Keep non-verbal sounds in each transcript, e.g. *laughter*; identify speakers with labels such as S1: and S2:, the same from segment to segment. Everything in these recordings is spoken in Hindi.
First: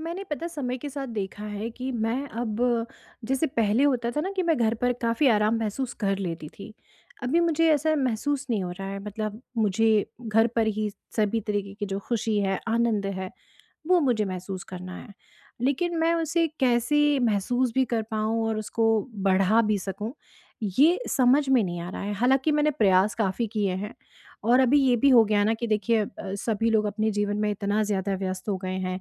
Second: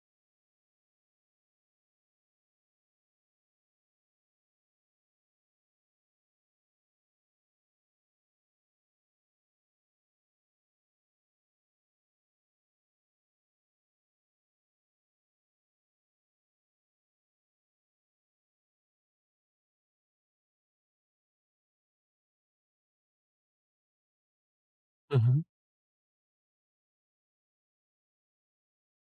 S1: मैंने पता समय के साथ देखा है कि मैं अब जैसे पहले होता था ना कि मैं घर पर काफ़ी आराम महसूस कर लेती थी। अभी मुझे ऐसा महसूस नहीं हो रहा है, मतलब मुझे घर पर ही सभी तरीके की जो खुशी है, आनंद है, वो मुझे महसूस करना है। लेकिन मैं उसे कैसे महसूस भी कर पाऊँ और उसको बढ़ा भी सकूँ, ये समझ में नहीं आ रहा है। हालांकि मैंने प्रयास काफ़ी किए हैं। और अभी ये भी
S2: हुँ,
S1: हो गया
S2: हुँ।
S1: ना कि देखिए, सभी लोग अपने जीवन में इतना ज़्यादा व्यस्त हो गए हैं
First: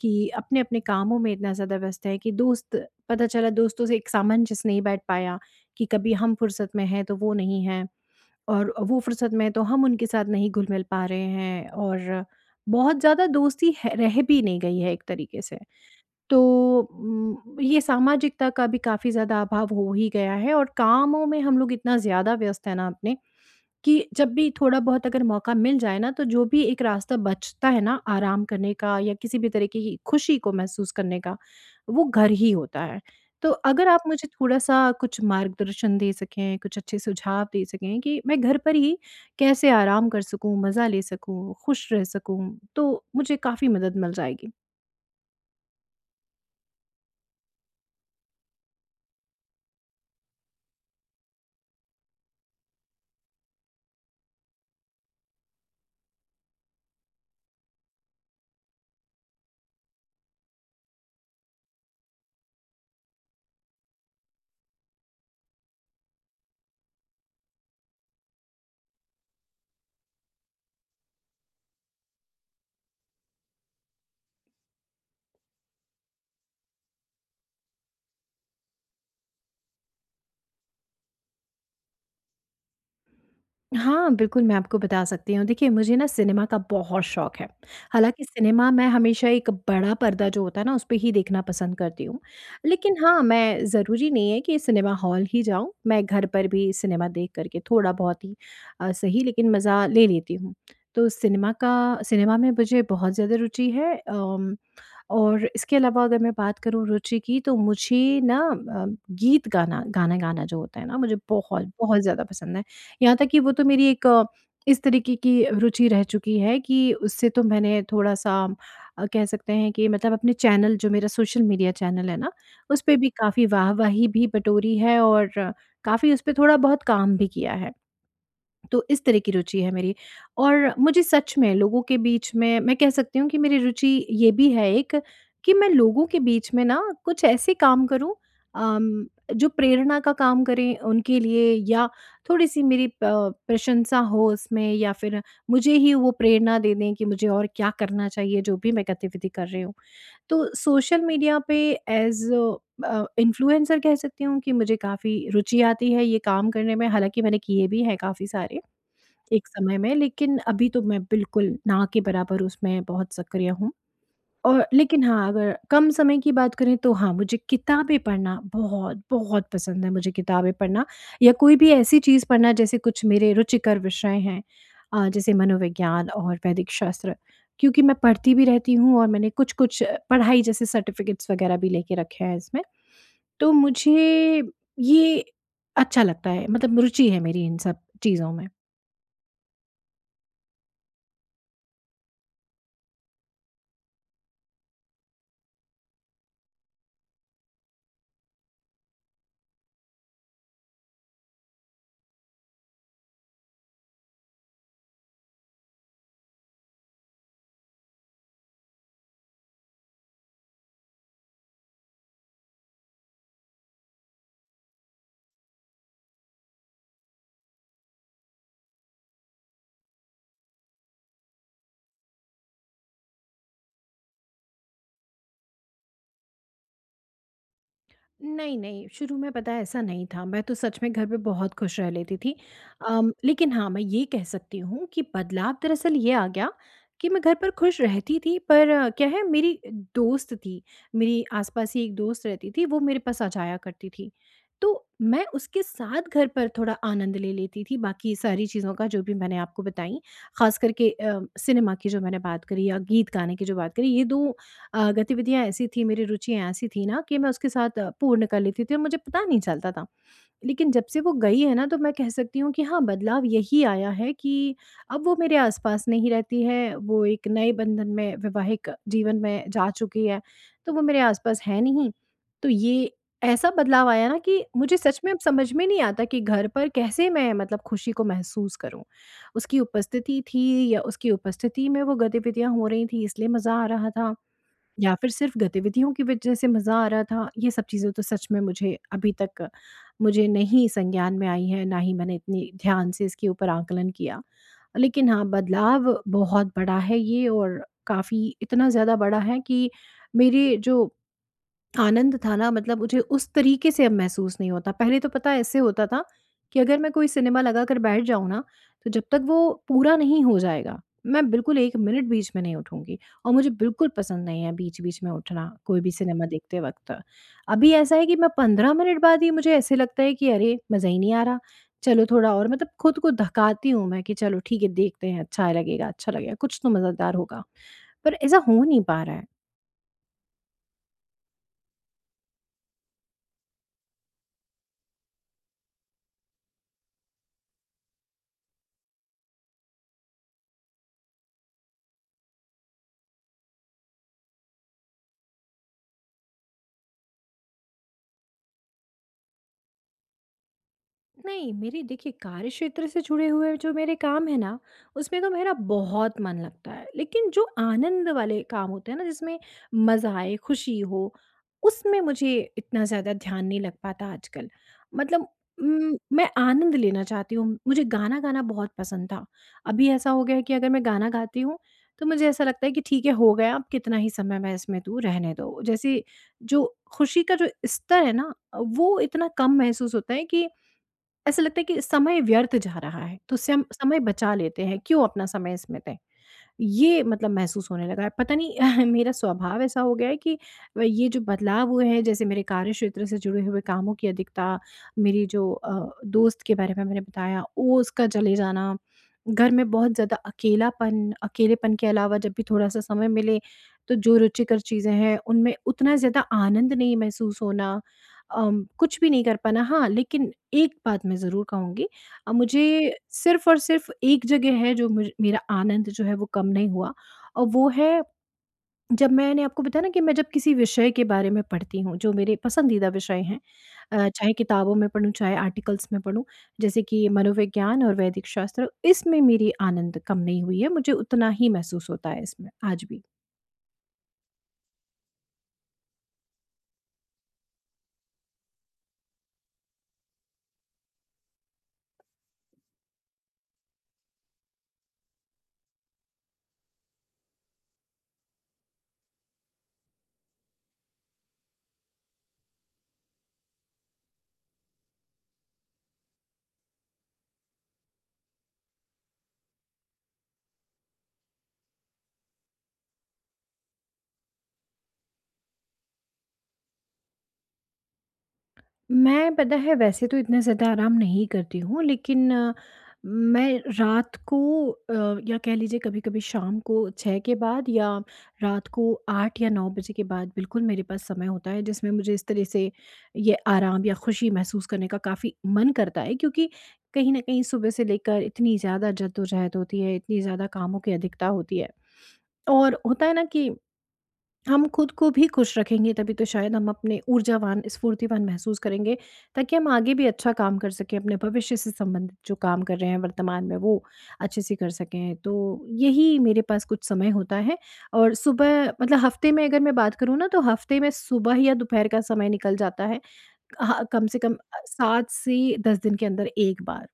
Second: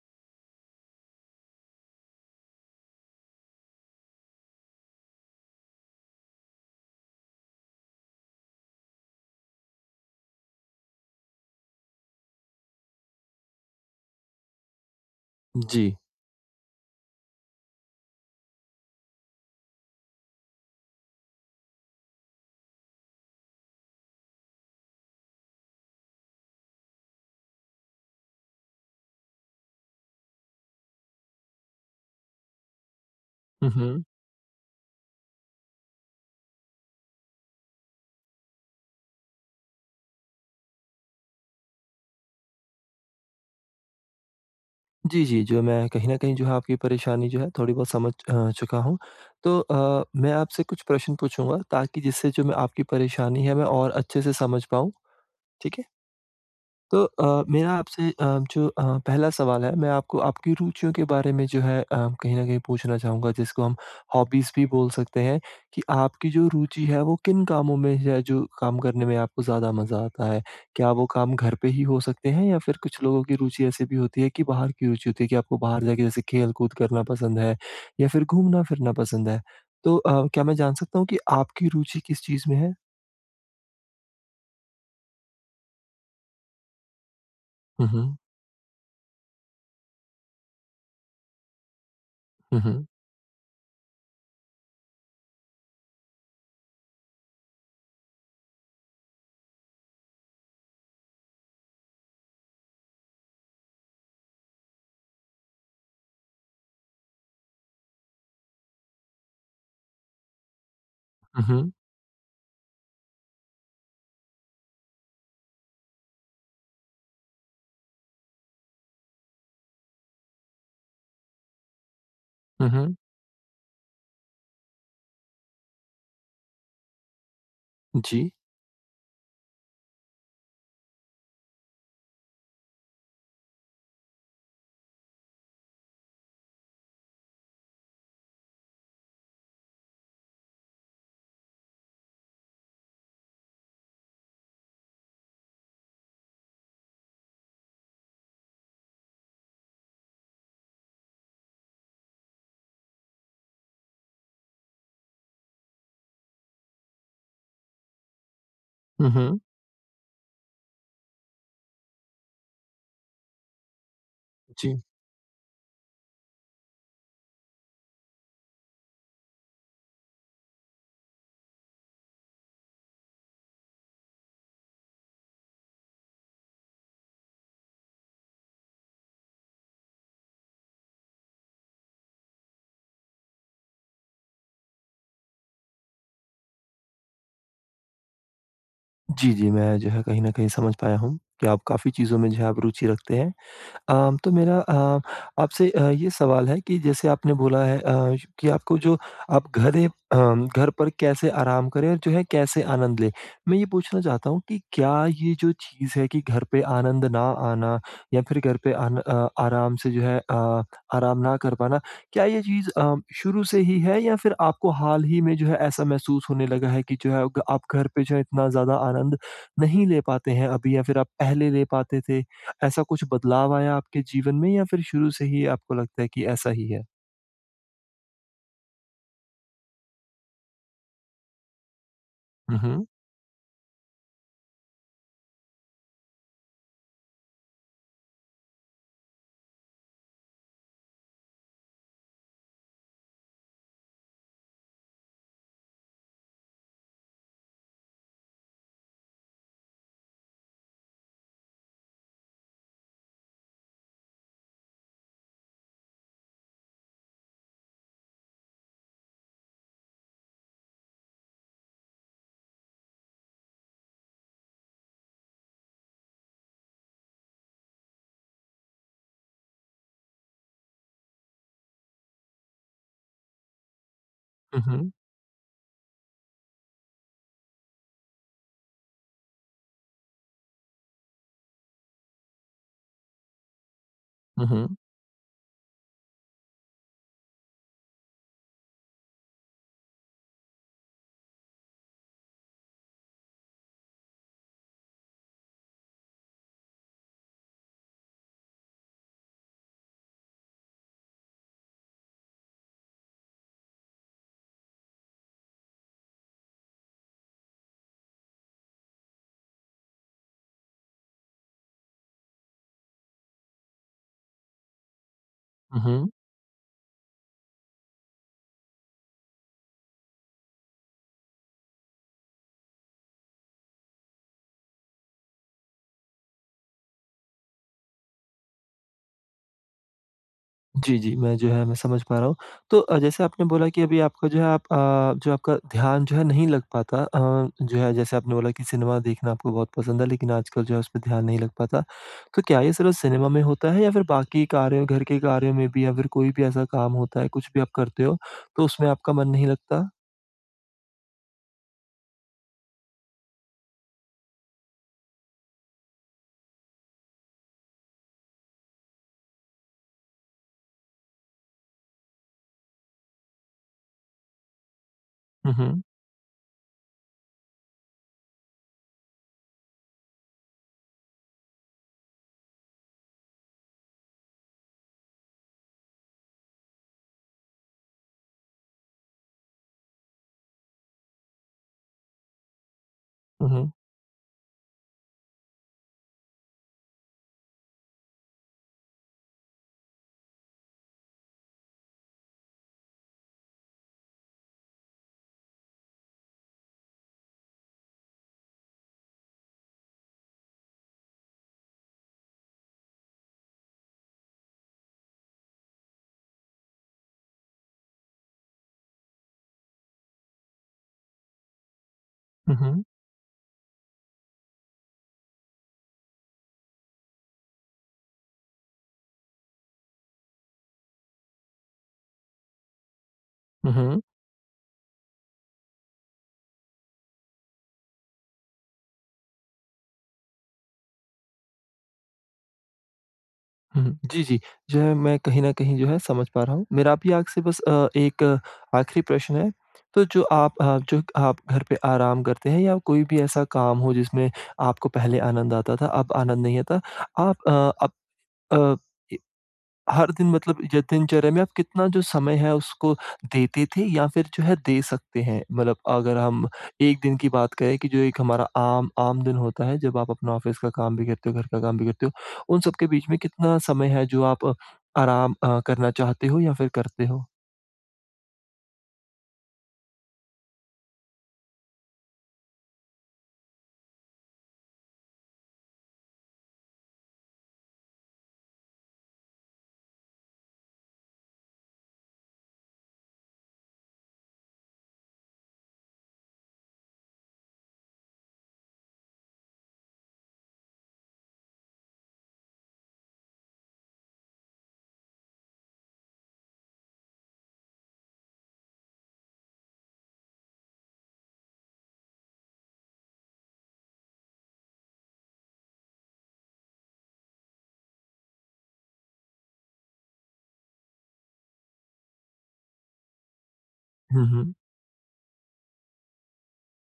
S1: कि अपने-अपने कामों में इतना ज़्यादा व्यस्त है कि दोस्त, पता चला दोस्तों से एक सामंजस्य नहीं बैठ पाया। कि कभी हम फ़ुर्सत में हैं तो वो नहीं हैं, और वो फ़ुर्सत में हैं तो हम उनके साथ नहीं घुल-मिल पा रहे हैं, और बहुत ज़्यादा दोस्ती है रह भी नहीं गई है एक तरीके से।
S2: जी।
S1: तो ये सामाजिकता का भी काफ़ी ज़्यादा अभाव हो ही गया है, और कामों में हम लोग इतना ज़्यादा व्यस्त हैं ना अपने, कि जब भी थोड़ा बहुत अगर मौका मिल जाए ना, तो जो भी एक रास्ता बचता है ना आराम करने का या किसी भी तरीके की खुशी को महसूस करने का, वो घर ही होता है। तो
S2: हुँ,
S1: अगर आप
S2: हुँ।
S1: मुझे थोड़ा-सा कुछ मार्गदर्शन दे सकें, कुछ अच्छे सुझाव दे सकें कि मैं घर पर ही कैसे आराम कर सकूँ, मज़ा ले सकूँ, खुश रह सकूँ, तो मुझे काफ़ी मदद मिल जाएगी।
S2: जी, जी, जो मैं कहीं न कहीं जो है आपकी परेशानी जो है थोड़ी बहुत समझ चुका हूँ। तो मैं आपसे कुछ प्रश्न पूछूँगा ताकि जिससे जो मैं आपकी परेशानी है मैं और अच्छे से समझ पाऊँ, ठीक है? तो मेरा आपसे जो पहला सवाल है मैं आपको आपकी रुचियों के बारे में जो है कहीं न कहीं पूछना चाहूँगा जिसको हम हॉबीज़ भी बोल सकते हैं, कि आपकी जो रुचि है वो किन कामों में है जो काम करने में आपको ज़्यादा मज़ा आता है? क्या वो काम घर पे ही हो सकते हैं या फिर कुछ लोगों की रुचि ऐसी भी होती है कि बाहर की रुचि होती है कि आपको बाहर जाके जैसे खेल-कूद करना पसंद है या फिर घूमना-फिरना पसंद है? तो क्या मैं जान सकता हूँ कि आपकी रुचि किस चीज़ में है?
S1: हाँ, बिल्कुल, मैं आपको बता सकती हूँ। देखिए, मुझे ना सिनेमा का बहुत शौक है।
S2: हुँ, हुँ।
S1: हालाँकि सिनेमा मैं हमेशा एक बड़ा पर्दा जो होता है ना, उसपे ही देखना पसंद करती हूँ।
S2: हुँ, हुँ।
S1: लेकिन हाँ, मैं ज़रूरी नहीं है कि सिनेमा हॉल ही जाऊँ, मैं घर पर भी सिनेमा देख कर के थोड़ा बहुत ही सही लेकिन मज़ा ले लेती हूँ। तो सिनेमा का सिनेमा में मुझे बहुत ज़्यादा रुचि है। अम और इसके अलावा अगर मैं बात करूँ रुचि की तो मुझे ना गीत गाना गाना गाना जो होता है ना मुझे
S2: हुँ,
S1: बहुत
S2: हुँ।
S1: बहुत ज़्यादा पसंद है। यहाँ तक कि वो तो मेरी एक इस तरीके की रुचि रह चुकी है कि उससे तो मैंने थोड़ा-सा कह सकते हैं कि मतलब अपने चैनल जो मेरा सोशल मीडिया चैनल है ना,
S2: हुँ,
S1: उस
S2: हुँ।
S1: पे भी काफ़ी वाह-वाही भी बटोरी है और काफ़ी उस पे थोड़ा बहुत काम भी किया है।
S2: जी।
S1: तो इस तरह की रुचि है मेरी। और मुझे सच में लोगों के बीच में, मैं कह सकती हूँ कि मेरी रुचि ये भी है एक, कि मैं लोगों के बीच में ना कुछ ऐसे काम करूँ अम, जो प्रेरणा का काम करें उनके लिए, या थोड़ी सी मेरी प्रशंसा हो उसमें, या फिर मुझे ही वो प्रेरणा दे दें कि मुझे और क्या करना चाहिए जो भी मैं गतिविधि कर रही हूँ। तो सोशल मीडिया पे एज इन्फ्लुएंसर कह सकती हूँ कि मुझे काफ़ी रुचि आती है ये काम करने में। हालांकि मैंने किए भी हैं काफ़ी सारे
S2: हुँ, हुँ।
S1: एक समय में, लेकिन अभी तो मैं बिल्कुल ना के बराबर उसमें बहुत सक्रिय हूँ। और
S2: जी।
S1: लेकिन हाँ, अगर कम समय की बात करें तो हाँ, मुझे किताबें पढ़ना बहुत, बहुत पसंद है। मुझे किताबें पढ़ना या कोई भी ऐसी चीज़ पढ़ना जैसे कुछ मेरे रुचिकर विषय हैं, जैसे मनोविज्ञान और वैदिक शास्त्र। क्योंकि मैं पढ़ती भी रहती हूँ और मैंने कुछ-कुछ पढ़ाई जैसे सर्टिफ़िकेट्स वगैरह भी लेके रखे हैं इसमें। तो मुझे ये अच्छा लगता है, मतलब रुचि है मेरी इन सब चीज़ों में।
S2: जी, जी, मैं जो है कहीं न कहीं समझ पाया हूँ कि आप काफ़ी चीज़ों में जो है आप रुचि रखते हैं। तो मेरा आपसे ये सवाल है कि जैसे आपने बोला है कि आपको जो आप घरे घर पर कैसे आराम करें और जो है कैसे आनंद लें? मैं ये पूछना चाहता हूँ कि क्या ये जो चीज़ है कि घर पे आनंद ना आना या फिर घर पे आराम से जो है आराम ना कर पाना, क्या ये चीज़ शुरू से ही है या फिर आपको हाल ही में जो है ऐसा महसूस होने लगा है कि जो है ग आप घर पे जो है इतना ज़्यादा आनंद नहीं ले पाते हैं अभी या फिर आप पहले ले पाते थे? ऐसा कुछ बदलाव आया आपके जीवन में या फिर शुरू से ही आपको लगता है कि ऐसा ही है?
S1: नहीं, नहीं, शुरू में पता है ऐसा नहीं था, मैं तो सच में घर पे बहुत खुश रह लेती थी।
S2: हुँ, हुँ।
S1: लेकिन हाँ, मैं ये कह सकती हूँ कि बदलाव दरअसल ये आ गया कि मैं घर पर खुश रहती थी, पर क्या है मेरी दोस्त थी, मेरी आस-पास ही एक दोस्त रहती थी, वो मेरे पास आ जाया करती थी। तो मैं उसके साथ घर पर थोड़ा आनंद ले लेती थी, बाकी सारी चीज़ों का जो भी मैंने आपको बताई, ख़ास करके सिनेमा की जो मैंने बात करी या गीत गाने की जो बात करी, ये 2 गतिविधियाँ ऐसी थी, मेरी रुचियाँ ऐसी थी ना कि मैं उसके साथ पूर्ण कर लेती थी और मुझे पता नहीं चलता था। लेकिन जब से वो गई है ना तो मैं कह सकती हूँ कि हाँ, बदलाव यही आया है कि अब वो मेरे आस-पास नहीं रहती है, वो एक नए बंधन में वैवाहिक जीवन में जा चुकी है, तो वो मेरे आस-पास है नहीं। तो ये ऐसा बदलाव आया ना कि
S2: हुँ,
S1: मुझे
S2: हुँ।
S1: सच में अब समझ में नहीं आता कि घर पर कैसे मैं मतलब खुशी को महसूस करूँ। उसकी उपस्थिति थी या उसकी उपस्थिति में वो गतिविधियाँ हो रही थी इसलिए मज़ा आ रहा था,
S2: हुँ, हुँ।
S1: या फिर सिर्फ़ गतिविधियों की वजह से मज़ा आ रहा था, ये सब चीज़ें तो सच में मुझे अभी तक मुझे नहीं संज्ञान में आई हैं, ना ही मैंने इतनी ध्यान से इसके ऊपर आकलन किया। लेकिन हाँ, बदलाव बहुत बड़ा है ये, और काफ़ी इतना ज़्यादा बड़ा है कि मेरे जो आनंद था ना, मतलब मुझे उस तरीके से अब महसूस नहीं होता। पहले तो पता है ऐसे होता था कि अगर मैं कोई सिनेमा लगा कर बैठ जाऊँ ना, तो जब तक वो पूरा नहीं हो जाएगा, मैं बिल्कुल 1 मिनट बीच में नहीं उठूँगी, और मुझे बिल्कुल पसंद नहीं है बीच-बीच में उठना, कोई
S2: हुँ,
S1: भी
S2: हुँ।
S1: सिनेमा देखते वक़्त। अभी ऐसा है कि मैं 15 मिनट बाद ही मुझे ऐसे लगता है कि अरे! मज़ा ही नहीं आ रहा, चलो थोड़ा और मतलब खुद को धकाती हूँ मैं कि चलो ठीक है देखते हैं, अच्छा लगेगा, कुछ तो मज़ेदार होगा। पर ऐसा हो नहीं पा रहा है।
S2: जी, जी, मैं जो है मैं समझ पा रहा हूँ। तो जैसे आपने बोला कि अभी आपका जो है आप जो आपका ध्यान जो है नहीं लग पाता जो है जैसे आपने बोला कि सिनेमा देखना आपको बहुत पसंद है लेकिन आजकल जो है उसमें ध्यान नहीं लग पाता। तो क्या ये सिर्फ़ सिनेमा में होता है या फिर बाकी कार्यों घर के कार्यों में भी या फिर कोई भी ऐसा काम होता है, कुछ भी आप करते हो, तो उसमें आपका मन नहीं लगता?
S1: नहीं, मेरी देखिए कार्य क्षेत्र से जुड़े हुए जो मेरे काम है ना, उसमें तो मेरा बहुत मन लगता है। लेकिन जो आनंद वाले काम होते हैं ना जिसमें मज़ा आए, खुशी हो, उसमें मुझे इतना ज़्यादा ध्यान नहीं लग पाता आजकल। मतलब
S2: हुँ, हुँ।
S1: मैं आनंद लेना चाहती हूँ। मुझे गाना गाना बहुत पसंद था। अभी ऐसा हो गया है कि अगर मैं गाना गाती हूँ, तो मुझे ऐसा लगता है कि ठीक है हो गया, अब कितना ही समय मैं इसमें दूँ, रहने दो। जैसे जो खुशी का जो स्तर है ना, वो इतना कम महसूस होता है कि ऐसा लगता है कि समय व्यर्थ जा रहा है, तो
S2: हुँ,
S1: सम
S2: हुँ।
S1: समय बचा लेते हैं, क्यों अपना समय इसमें दें? ये मतलब महसूस होने लगा है। पता नहीं *laughs* मेरा स्वभाव ऐसा हो गया है कि ये जो बदलाव हुए हैं जैसे मेरे कार्यक्षेत्र से जुड़े हुए कामों की अधिकता, मेरी जो दोस्त के बारे में मैंने बताया, वो उसका चले जाना, घर में बहुत ज़्यादा अकेलापन, अकेलेपन के अलावा जब भी थोड़ा-सा समय मिले तो जो रुचिकर चीज़ें हैं उनमें उतना ज़्यादा आनंद नहीं महसूस होना, कुछ भी नहीं कर पाना। हाँ, लेकिन एक बात मैं ज़रूर कहूँगी,
S2: हुँ, हुँ।
S1: मुझे सिर्फ़ और सिर्फ़ एक जगह है जो मुझ मेरा आनंद जो है वो कम नहीं हुआ, और वो है जब मैंने आपको बताया ना कि मैं जब किसी विषय के बारे में पढ़ती हूँ जो मेरे पसंदीदा विषय हैं,
S2: हुँ, हुँ।
S1: चाहे किताबों में पढूँ, चाहे आर्टिकल्स में पढूँ, जैसे कि मनोविज्ञान और वैदिक शास्त्र, इसमें मेरी आनंद कम नहीं हुई है, मुझे उतना ही महसूस होता है इसमें आज भी।
S2: हुँ, जी, जी। जो है मैं कहीं न कहीं जो है समझ पा रहा हूँ। मेरा भी आपसे बस एक आखिरी प्रश्न है। तो जो आप जो आप घर पे आराम करते हैं या कोई भी ऐसा काम हो जिसमें आपको पहले आनंद आता था, अब आनंद नहीं आता, आप अब अ हर दिन मतलब ज दिनचर्या में आप कितना जो समय है उसको देते थे या फिर जो है दे सकते हैं? मतलब अगर हम 1 दिन की बात करें कि जो एक हमारा आम आम दिन होता है जब आप अपना ऑफ़िस का काम भी करते हो, घर का काम भी करते हो, उन सब के बीच में कितना समय है जो आप करना चाहते हो या फिर करते हो?
S1: मैं पता है वैसे तो इतना ज़्यादा आराम नहीं करती हूँ, लेकिन मैं रात को अ, या कह लीजिए कभी-कभी शाम को 6 के बाद या रात को 8 या 9 बजे के बाद बिल्कुल मेरे पास समय होता है जिसमें मुझे इस तरह से ये आराम या खुशी महसूस करने का काफ़ी मन करता है, क्योंकि कहीं न कहीं सुबह से लेकर इतनी ज़्यादा जद्दोजहद होती है, इतनी ज़्यादा कामों की अधिकता होती है। और होता है ना कि हम खुद को भी खुश रखेंगे तभी तो शायद हम अपने ऊर्जावान, स्फूर्तिवान महसूस करेंगे, ताकि हम आगे भी अच्छा काम कर सकें, अपने भविष्य से संबंधित जो काम कर रहे हैं वर्तमान में वो अच्छे से कर सकें। तो यही मेरे पास कुछ समय होता है। और सुबह, मतलब हफ़्ते में अगर मैं बात करूँ ना, तो हफ़्ते में सुबह या दोपहर का समय निकल जाता है। हाँ, कम से
S2: हुँ,
S1: कम
S2: हुँ।
S1: 7 से 10 दिन के अंदर 1 बार।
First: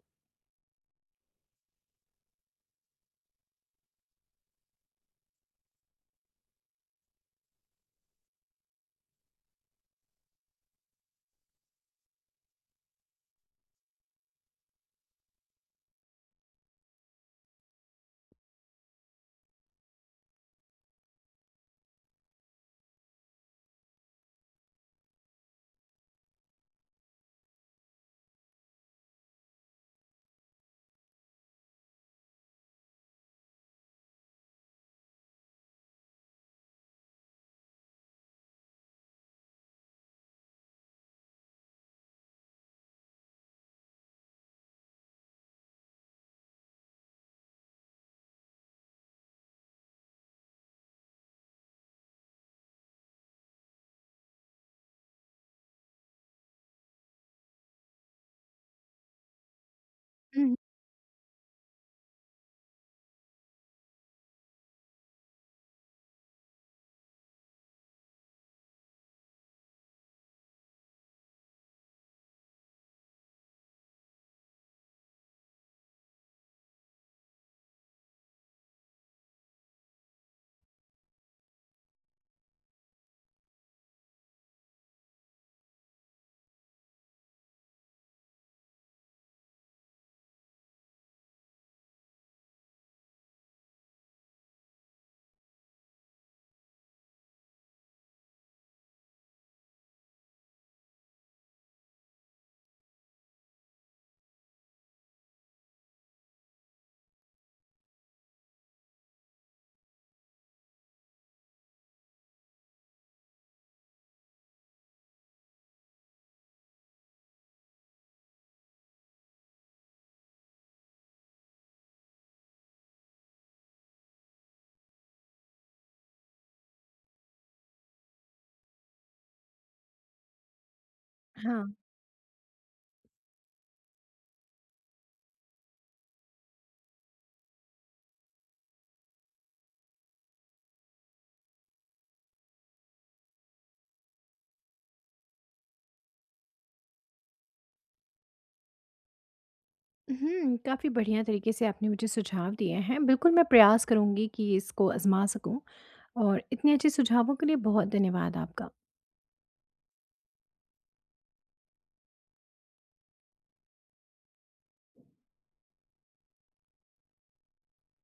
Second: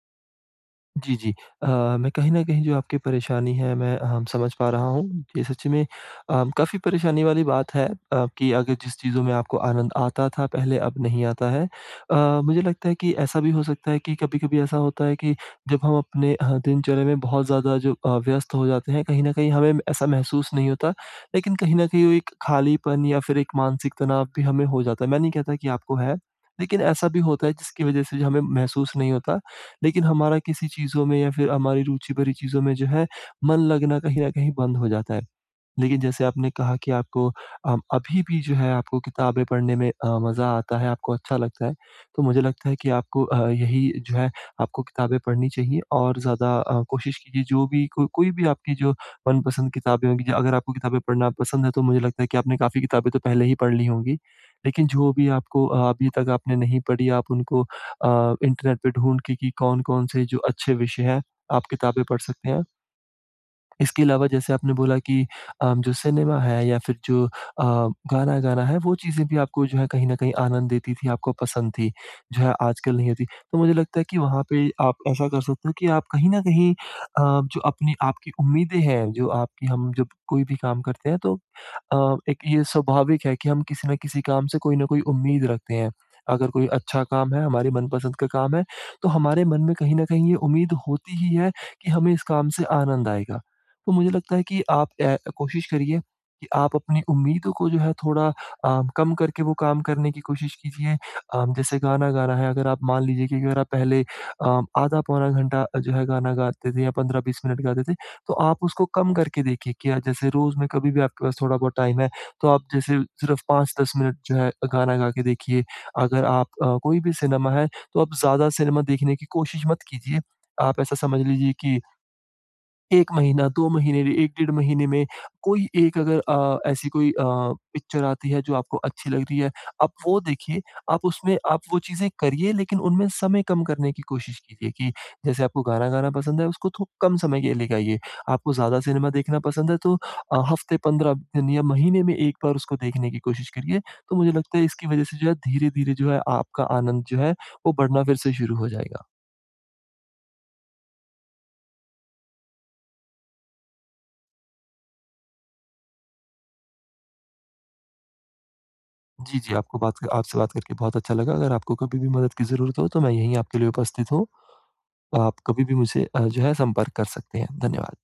S2: जी, जी। अ, मैं कहीं न कहीं जो आपकी परेशानी है मैं समझ पा रहा हूँ। ये सच में काफ़ी परेशानी वाली बात है कि अगर जिस चीज़ों में आपको आनंद आता था पहले अब नहीं आता है। अ, मुझे लगता है कि ऐसा भी हो सकता है कि कभी-कभी ऐसा होता है कि जब हम अपने दिनचर्या में बहुत ज़्यादा जो व्यस्त हो जाते हैं कहीं न कहीं हमें ऐसा महसूस नहीं होता। लेकिन कहीं न कहीं वो एक खालीपन या फिर एक मानसिक तनाव भी हमें हो जाता है। मैं नहीं कहता कि आपको है, लेकिन ऐसा भी होता है जिसकी वज़ह से जो हमें महसूस नहीं होता। लेकिन हमारा किसी चीज़ों में या फिर हमारी रुचि भरी चीज़ों में जो है मन लगना कहीं न कहीं बंद हो जाता है। लेकिन जैसे आपने कहा कि आपको अभी भी जो है आपको किताबें पढ़ने में मज़ा आता है, आपको अच्छा लगता है। तो मुझे लगता है कि आपको यही जो है आपको किताबें पढ़नी चाहिए और ज़्यादा कोशिश कीजिए जो भी को कोई भी आपकी जो मनपसंद किताबें होंगी ज अगर आपको किताबें पढ़ना पसंद है तो मुझे लगता है कि आपने काफ़ी किताबें तो पहले ही पढ़ ली होंगी। लेकिन जो भी आपको अभी तक आपने नहीं पढ़ी आप उनको इंटरनेट पे ढूँढ के कि कौन-कौन से जो
S1: हुँ।
S2: अच्छे विषय हैं, आप किताबें पढ़ सकते हैं। इसके अलावा जैसे आपने बोला कि जो सिनेमा है या फिर जो गाना गाना है वो चीज़ें भी आपको जो है कहीं न कहीं आनंद देती थी, आपको पसंद थी, जो है आजकल नहीं होती। तो मुझे लगता है कि वहाँ पे आप ऐसा कर सकते हो कि आप कहीं न कहीं जो अपनी आपकी उम्मीदें हैं, जो आपकी हम जब कोई भी काम करते हैं तो एक ये स्वाभाविक है कि हम किसी न किसी काम से कोई न कोई उम्मीद रखते हैं। अगर कोई अच्छा काम है, हमारे मनपसंद का काम है, तो हमारे मन में कहीं न कहीं ये उम्मीद होती ही है कि हमें इस काम से आनंद आएगा। तो मुझे लगता है कि आप कोशिश करिए कि आप अपनी उम्मीदों को जो है थोड़ा कम करके वो काम करने की कोशिश कीजिए। जैसे गाना गाना है अगर आप मान लीजिए कि अगर आप पहले आधा पौना घंटा जो है गाना गाते थे या 15-20 मिनट गाते थे, तो आप उसको कम करके देखिए कि आज जैसे रोज़ में कभी भी आपके पास थोड़ा बहुत टाइम है, तो आप जैसे सिर्फ़ 5-10 मिनट जो है गाना गा के देखिए। अगर आप कोई भी सिनेमा है, तो आप ज़्यादा सिनेमा देखने की कोशिश मत कीजिए। आप ऐसा समझ लीजिए कि 1 महीना, 2 महीने, 1 डेढ़ महीने में कोई एक अगर ऐसी कोई पिक्चर आती है जो आपको अच्छी लग रही है, आप वो देखिए, आप उसमें आप
S1: हाँ।
S2: वो चीज़ें करिए लेकिन उनमें समय कम करने की कोशिश कीजिए कि जैसे आपको गाना गाना पसंद है उसको थो कम समय के लिए गाइए। आपको ज़्यादा सिनेमा देखना पसंद है तो हफ़्ते 15 दिन या महीने में 1 बार उसको देखने की कोशिश करिए। तो मुझे लगता है इसकी वज़ह से जो है धीरे-धीरे जो है आपका आनंद जो है वो बढ़ना फिर से शुरू हो जाएगा।
S1: हुँ, काफ़ी बढ़िया तरीके से आपने मुझे सुझाव दिए हैं। बिल्कुल मैं प्रयास करूँगी कि इसको आज़मा सकूँ। और इतने अच्छे सुझावों के लिए बहुत धन्यवाद आपका
S2: जी, जी, आपको बात क आपसे बात करके बहुत अच्छा लगा। अगर आपको कभी भी मदद की ज़रूरत हो तो मैं यहीं आपके लिए उपस्थित हूँ। आप कभी भी मुझसे जो है संपर्क कर सकते हैं। धन्यवाद।